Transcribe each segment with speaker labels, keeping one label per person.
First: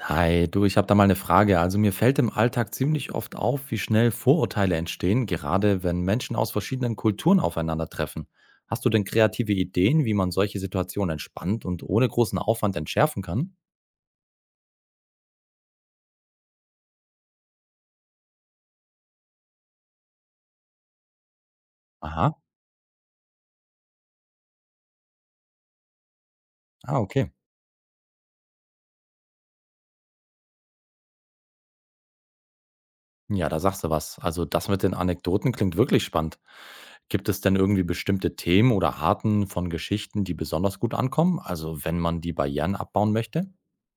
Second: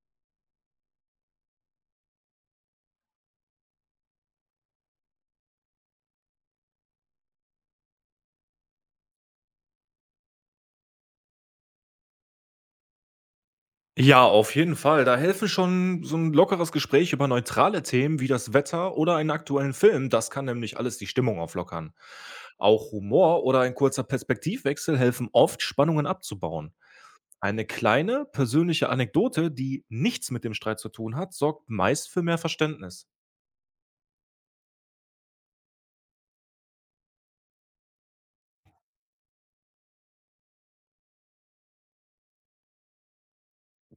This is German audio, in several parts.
Speaker 1: Hi, du, ich habe da mal eine Frage. Also mir fällt im Alltag ziemlich oft auf, wie schnell Vorurteile entstehen, gerade wenn Menschen aus verschiedenen Kulturen aufeinandertreffen. Hast du denn kreative Ideen, wie man solche Situationen entspannt und ohne großen Aufwand entschärfen kann?
Speaker 2: Ja, auf jeden Fall. Da helfen schon so ein lockeres Gespräch über neutrale Themen wie das Wetter oder einen aktuellen Film. Das kann nämlich alles die Stimmung auflockern.
Speaker 1: Aha,
Speaker 2: Auch Humor oder ein kurzer Perspektivwechsel helfen oft, Spannungen abzubauen.
Speaker 1: ah, okay.
Speaker 2: Eine kleine persönliche Anekdote, die nichts mit dem Streit zu tun hat, sorgt meist für mehr Verständnis.
Speaker 1: Ja, da sagst du was. Also das mit den Anekdoten klingt wirklich spannend. Gibt es denn irgendwie bestimmte Themen oder Arten von Geschichten, die besonders gut ankommen? Also wenn man die Barrieren abbauen möchte?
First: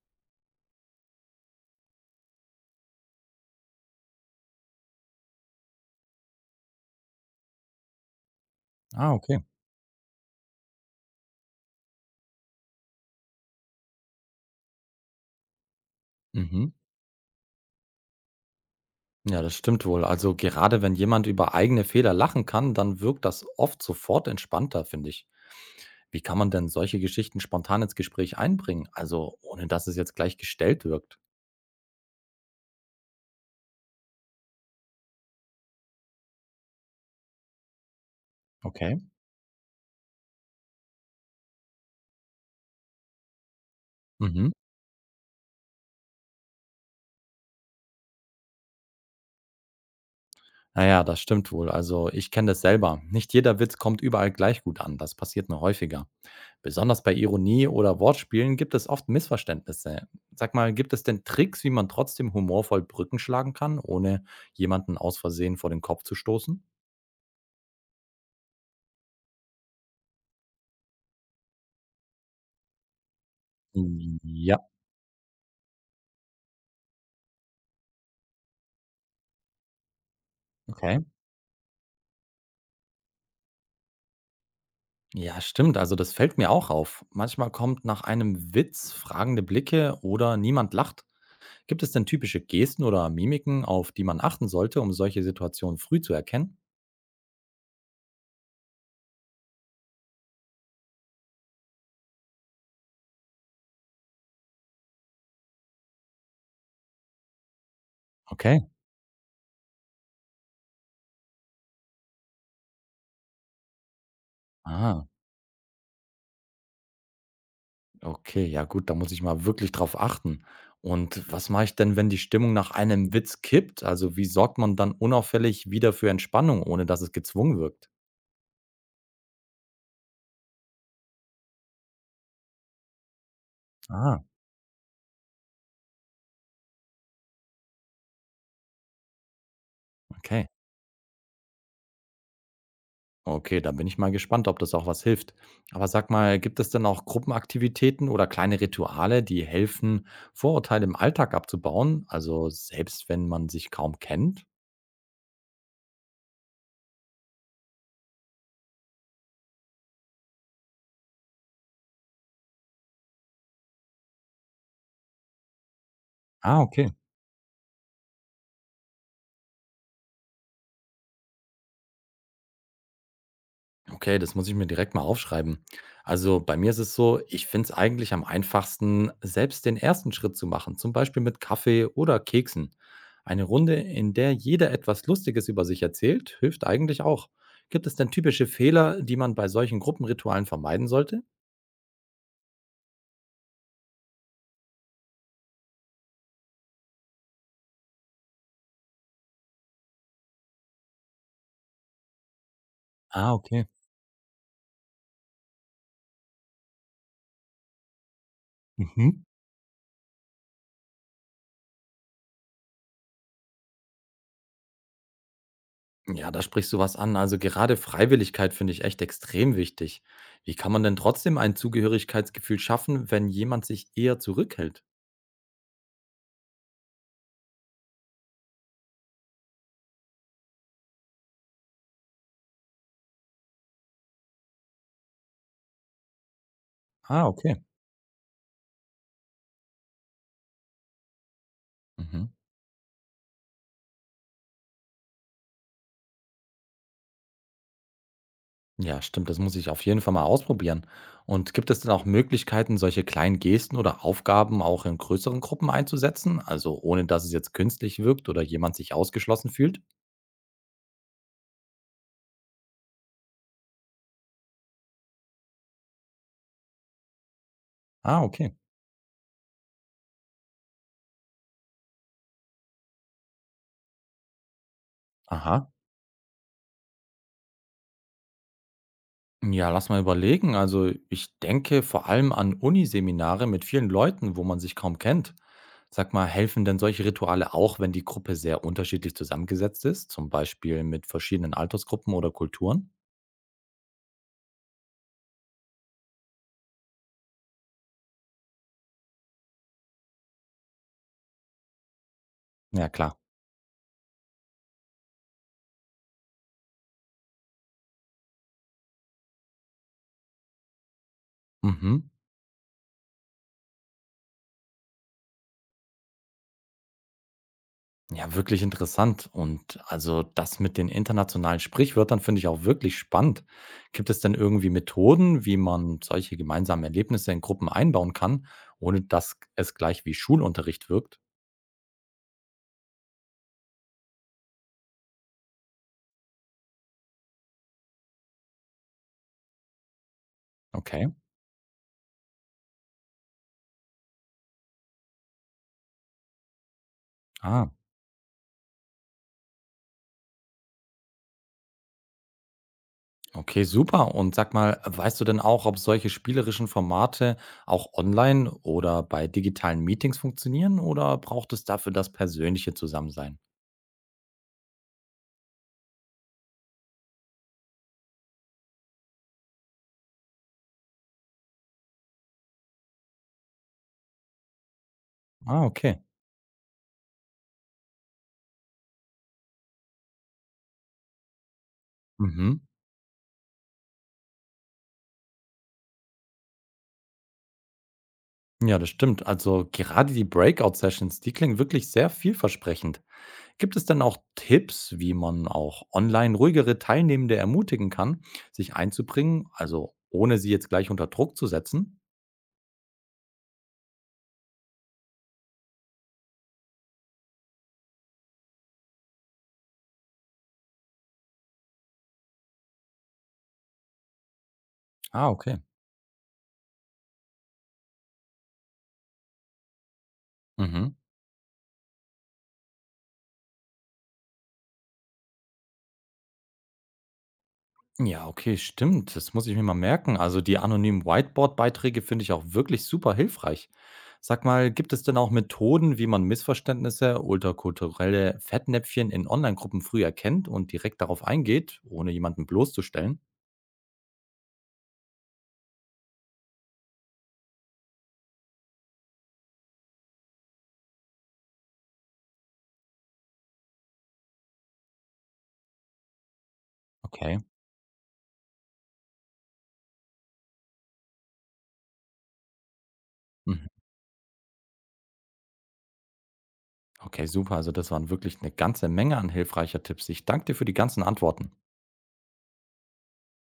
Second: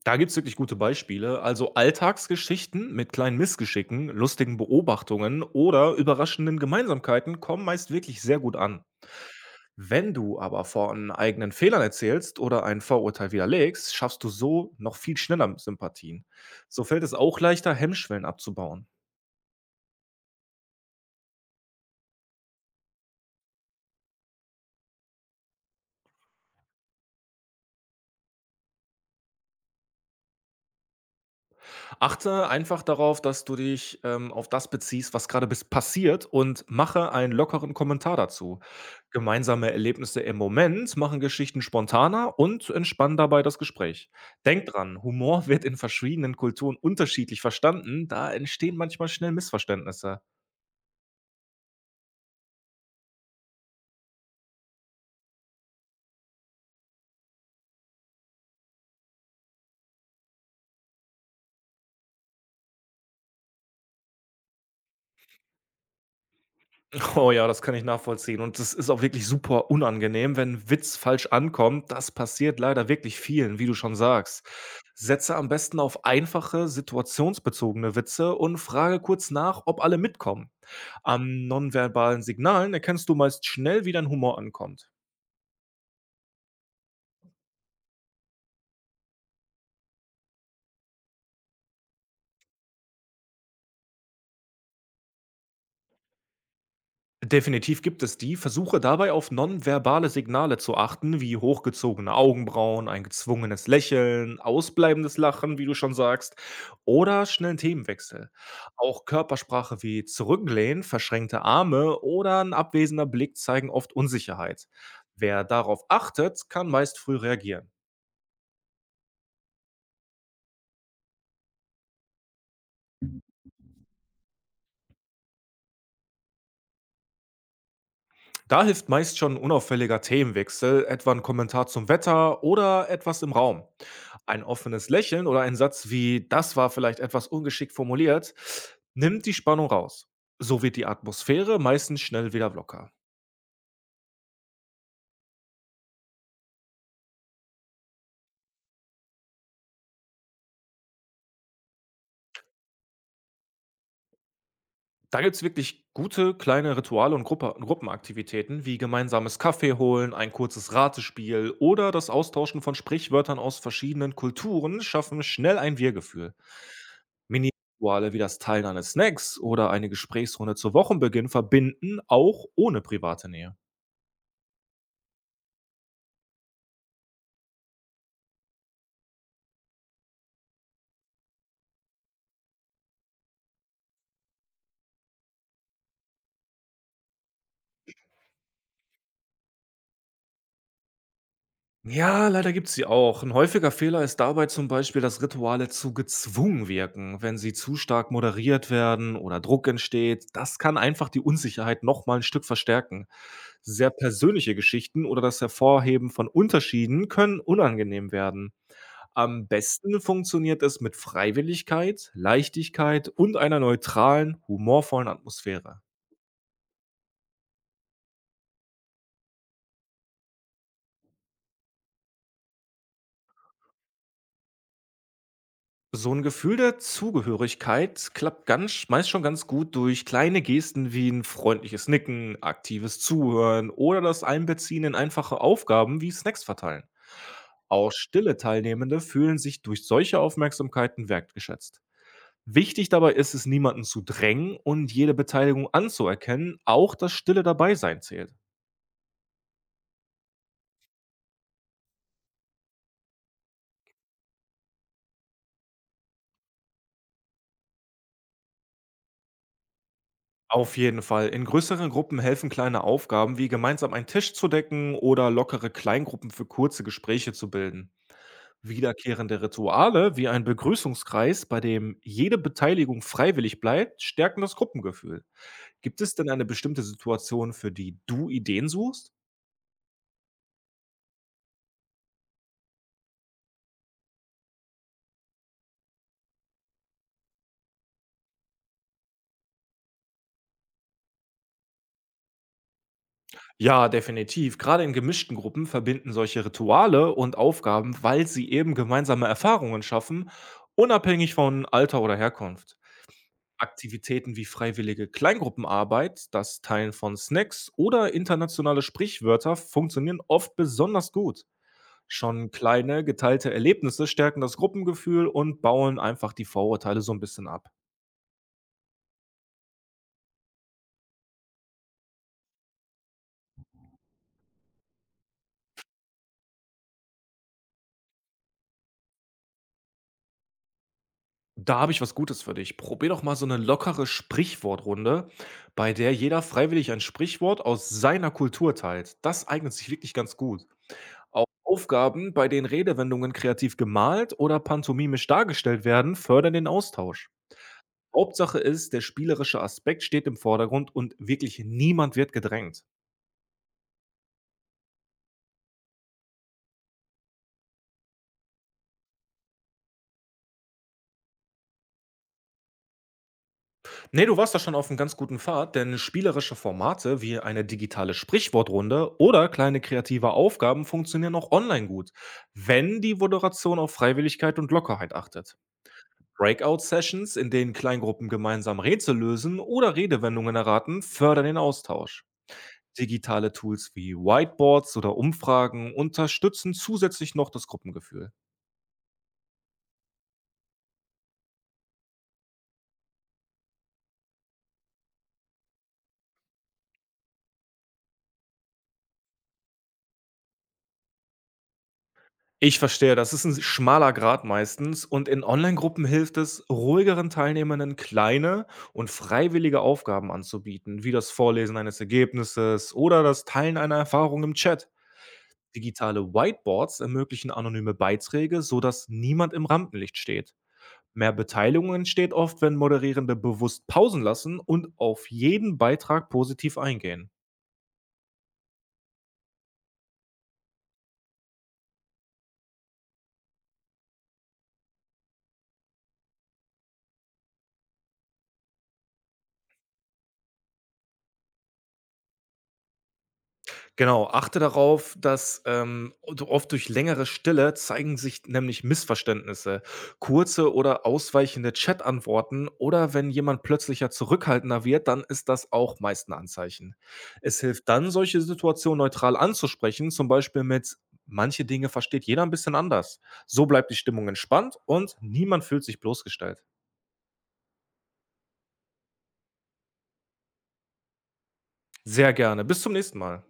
Speaker 2: Da gibt's wirklich gute Beispiele, also Alltagsgeschichten mit kleinen Missgeschicken, lustigen Beobachtungen oder überraschenden Gemeinsamkeiten kommen meist wirklich sehr gut an.
Speaker 1: Ah, okay.
Speaker 2: Wenn du aber von eigenen Fehlern erzählst oder ein Vorurteil widerlegst, schaffst du so noch viel schneller Sympathien.
Speaker 1: Mhm.
Speaker 2: So fällt es auch leichter, Hemmschwellen abzubauen.
Speaker 1: Ja, das stimmt wohl. Also gerade wenn jemand über eigene Fehler lachen kann, dann wirkt das oft sofort entspannter, finde ich. Wie kann man denn solche Geschichten spontan ins Gespräch einbringen? Also ohne dass es jetzt gleich gestellt wirkt.
Speaker 2: Achte einfach darauf, dass du dich auf das beziehst, was gerade bis passiert und mache einen lockeren Kommentar dazu.
Speaker 1: Okay.
Speaker 2: Gemeinsame Erlebnisse im Moment machen Geschichten spontaner und entspannen dabei das Gespräch.
Speaker 1: Mhm.
Speaker 2: Denk dran, Humor wird in verschiedenen Kulturen unterschiedlich verstanden, da entstehen manchmal schnell Missverständnisse.
Speaker 1: Naja, das stimmt wohl. Also ich kenne das selber. Nicht jeder Witz kommt überall gleich gut an. Das passiert nur häufiger. Besonders bei Ironie oder Wortspielen gibt es oft Missverständnisse. Sag mal, gibt es denn Tricks, wie man trotzdem humorvoll Brücken schlagen kann, ohne jemanden aus Versehen vor den Kopf zu stoßen?
Speaker 2: Oh ja, das kann ich nachvollziehen. Und das ist auch wirklich super unangenehm, wenn Witz falsch ankommt. Das passiert leider wirklich vielen, wie du schon sagst.
Speaker 1: Ja,
Speaker 2: Setze am besten auf einfache, situationsbezogene Witze und frage kurz nach, ob alle mitkommen.
Speaker 1: okay.
Speaker 2: An nonverbalen Signalen erkennst du meist schnell, wie dein Humor ankommt.
Speaker 1: Ja, stimmt. Also das fällt mir auch auf. Manchmal kommt nach einem Witz fragende Blicke oder niemand lacht. Gibt es denn typische Gesten oder Mimiken, auf die man achten sollte, um solche Situationen früh zu erkennen?
Speaker 2: Definitiv gibt es die. Versuche dabei auf nonverbale Signale zu achten, wie hochgezogene Augenbrauen, ein gezwungenes Lächeln, ausbleibendes Lachen, wie du schon sagst, oder schnellen Themenwechsel.
Speaker 1: Okay.
Speaker 2: Auch Körpersprache wie Zurücklehnen, verschränkte Arme oder ein abwesender Blick zeigen oft Unsicherheit.
Speaker 1: Ah,
Speaker 2: Wer darauf achtet, kann meist früh reagieren.
Speaker 1: okay, ja gut, da muss ich mal wirklich drauf achten. Und was mache ich denn, wenn die Stimmung nach einem Witz kippt? Also wie sorgt man dann unauffällig wieder für Entspannung, ohne dass es gezwungen wirkt?
Speaker 2: Da hilft meist schon ein unauffälliger Themenwechsel, etwa ein Kommentar zum Wetter oder etwas im Raum.
Speaker 1: Ah.
Speaker 2: Ein offenes Lächeln oder ein Satz wie das war vielleicht etwas ungeschickt formuliert nimmt die Spannung raus.
Speaker 1: Okay.
Speaker 2: So wird die Atmosphäre meistens schnell wieder locker.
Speaker 1: Okay, da bin ich mal gespannt, ob das auch was hilft. Aber sag mal, gibt es denn auch Gruppenaktivitäten oder kleine Rituale, die helfen, Vorurteile im Alltag abzubauen? Also selbst wenn man sich kaum kennt?
Speaker 2: Da gibt es wirklich gute kleine Rituale und Gruppenaktivitäten wie gemeinsames Kaffee holen, ein kurzes Ratespiel oder das Austauschen von Sprichwörtern aus verschiedenen Kulturen schaffen schnell ein Wir-Gefühl.
Speaker 1: Ah, okay.
Speaker 2: Mini-Rituale wie das Teilen eines Snacks oder eine Gesprächsrunde zu Wochenbeginn verbinden, auch ohne private Nähe.
Speaker 1: Okay, das muss ich mir direkt mal aufschreiben. Also bei mir ist es so, ich finde es eigentlich am einfachsten, selbst den ersten Schritt zu machen, zum Beispiel mit Kaffee oder Keksen. Eine Runde, in der jeder etwas Lustiges über sich erzählt, hilft eigentlich auch. Gibt es denn typische Fehler, die man bei solchen Gruppenritualen vermeiden sollte?
Speaker 2: Ja, leider gibt's sie auch. Ein häufiger Fehler ist dabei zum Beispiel, dass Rituale zu gezwungen wirken, wenn sie zu stark moderiert werden oder Druck entsteht. Das kann einfach die Unsicherheit nochmal ein Stück verstärken.
Speaker 1: Ah, okay.
Speaker 2: Sehr persönliche Geschichten oder das Hervorheben von Unterschieden können unangenehm werden.
Speaker 1: Mhm.
Speaker 2: Am besten funktioniert es mit Freiwilligkeit, Leichtigkeit und einer neutralen, humorvollen Atmosphäre.
Speaker 1: Ja, da sprichst du was an. Also gerade Freiwilligkeit finde ich echt extrem wichtig. Wie kann man denn trotzdem ein Zugehörigkeitsgefühl schaffen, wenn jemand sich eher zurückhält?
Speaker 2: So ein Gefühl der Zugehörigkeit klappt ganz sch meist schon ganz gut durch kleine Gesten wie ein freundliches Nicken, aktives Zuhören oder das Einbeziehen in einfache Aufgaben wie Snacks verteilen.
Speaker 1: Ah, okay.
Speaker 2: Auch stille Teilnehmende fühlen sich durch solche Aufmerksamkeiten wertgeschätzt.
Speaker 1: Mhm.
Speaker 2: Wichtig dabei ist es, niemanden zu drängen und jede Beteiligung anzuerkennen, auch das stille Dabeisein zählt.
Speaker 1: Ja, stimmt, das muss ich auf jeden Fall mal ausprobieren. Und gibt es denn auch Möglichkeiten, solche kleinen Gesten oder Aufgaben auch in größeren Gruppen einzusetzen? Also ohne dass es jetzt künstlich wirkt oder jemand sich ausgeschlossen fühlt?
Speaker 2: Auf jeden Fall. In größeren Gruppen helfen kleine Aufgaben, wie gemeinsam einen Tisch zu decken oder lockere Kleingruppen für kurze Gespräche zu bilden.
Speaker 1: Ah, okay.
Speaker 2: Wiederkehrende Rituale wie ein Begrüßungskreis, bei dem jede Beteiligung freiwillig bleibt, stärken das Gruppengefühl.
Speaker 1: Aha.
Speaker 2: Gibt es denn eine bestimmte Situation, für die du Ideen suchst?
Speaker 1: Ja, lass mal überlegen. Also ich denke vor allem an Uniseminare mit vielen Leuten, wo man sich kaum kennt. Sag mal, helfen denn solche Rituale auch, wenn die Gruppe sehr unterschiedlich zusammengesetzt ist, zum Beispiel mit verschiedenen Altersgruppen oder Kulturen?
Speaker 2: Ja, definitiv. Gerade in gemischten Gruppen verbinden solche Rituale und Aufgaben, weil sie eben gemeinsame Erfahrungen schaffen, unabhängig von Alter oder Herkunft.
Speaker 1: Ja, klar.
Speaker 2: Aktivitäten wie freiwillige Kleingruppenarbeit, das Teilen von Snacks oder internationale Sprichwörter funktionieren oft besonders gut.
Speaker 1: Mhm.
Speaker 2: Schon kleine, geteilte Erlebnisse stärken das Gruppengefühl und bauen einfach die Vorurteile so ein bisschen ab.
Speaker 1: Ja, wirklich interessant. Und also das mit den internationalen Sprichwörtern finde ich auch wirklich spannend. Gibt es denn irgendwie Methoden, wie man solche gemeinsamen Erlebnisse in Gruppen einbauen kann, ohne dass es gleich wie Schulunterricht wirkt?
Speaker 2: Da habe ich was Gutes für dich. Probier doch mal so eine lockere Sprichwortrunde, bei der jeder freiwillig ein Sprichwort aus seiner Kultur teilt. Das eignet sich wirklich ganz gut.
Speaker 1: Okay.
Speaker 2: Auch Aufgaben, bei denen Redewendungen kreativ gemalt oder pantomimisch dargestellt werden, fördern den Austausch.
Speaker 1: Ah.
Speaker 2: Hauptsache ist, der spielerische Aspekt steht im Vordergrund und wirklich niemand wird gedrängt.
Speaker 1: Okay, super. Und sag mal, weißt du denn auch, ob solche spielerischen Formate auch online oder bei digitalen Meetings funktionieren oder braucht es dafür das persönliche Zusammensein?
Speaker 2: Ne, du warst da schon auf einem ganz guten Pfad, denn spielerische Formate wie eine digitale Sprichwortrunde oder kleine kreative Aufgaben funktionieren auch online gut, wenn die Moderation auf Freiwilligkeit und Lockerheit achtet.
Speaker 1: Ah, okay.
Speaker 2: Breakout-Sessions, in denen Kleingruppen gemeinsam Rätsel lösen oder Redewendungen erraten, fördern den Austausch.
Speaker 1: Mhm.
Speaker 2: Digitale Tools wie Whiteboards oder Umfragen unterstützen zusätzlich noch das Gruppengefühl.
Speaker 1: Ja, das stimmt. Also gerade die Breakout-Sessions, die klingen wirklich sehr vielversprechend. Gibt es denn auch Tipps, wie man auch online ruhigere Teilnehmende ermutigen kann, sich einzubringen, also ohne sie jetzt gleich unter Druck zu setzen?
Speaker 2: Ich verstehe, das ist ein schmaler Grat meistens und in Online-Gruppen hilft es, ruhigeren Teilnehmenden kleine und freiwillige Aufgaben anzubieten, wie das Vorlesen eines Ergebnisses oder das Teilen einer Erfahrung im Chat.
Speaker 1: Ah, okay.
Speaker 2: Digitale Whiteboards ermöglichen anonyme Beiträge, sodass niemand im Rampenlicht steht.
Speaker 1: Mhm.
Speaker 2: Mehr Beteiligung entsteht oft, wenn Moderierende bewusst Pausen lassen und auf jeden Beitrag positiv eingehen.
Speaker 1: Ja, okay, stimmt. Das muss ich mir mal merken. Also die anonymen Whiteboard-Beiträge finde ich auch wirklich super hilfreich. Sag mal, gibt es denn auch Methoden, wie man Missverständnisse oder kulturelle Fettnäpfchen in Online-Gruppen früh erkennt und direkt darauf eingeht, ohne jemanden bloßzustellen?
Speaker 2: Genau, achte darauf, dass du oft durch längere Stille zeigen sich nämlich Missverständnisse. Kurze oder ausweichende Chat-Antworten oder wenn jemand plötzlicher zurückhaltender wird, dann ist das auch meist ein Anzeichen.
Speaker 1: Okay.
Speaker 2: Es hilft dann, solche Situationen neutral anzusprechen, zum Beispiel mit: „Manche Dinge versteht jeder ein bisschen anders.“ So
Speaker 1: Mhm.
Speaker 2: bleibt die Stimmung entspannt und niemand fühlt sich bloßgestellt.
Speaker 1: Okay, super. Also das waren wirklich eine ganze Menge an hilfreicher Tipps. Ich danke dir für die ganzen Antworten.
Speaker 2: Sehr gerne. Bis zum nächsten Mal.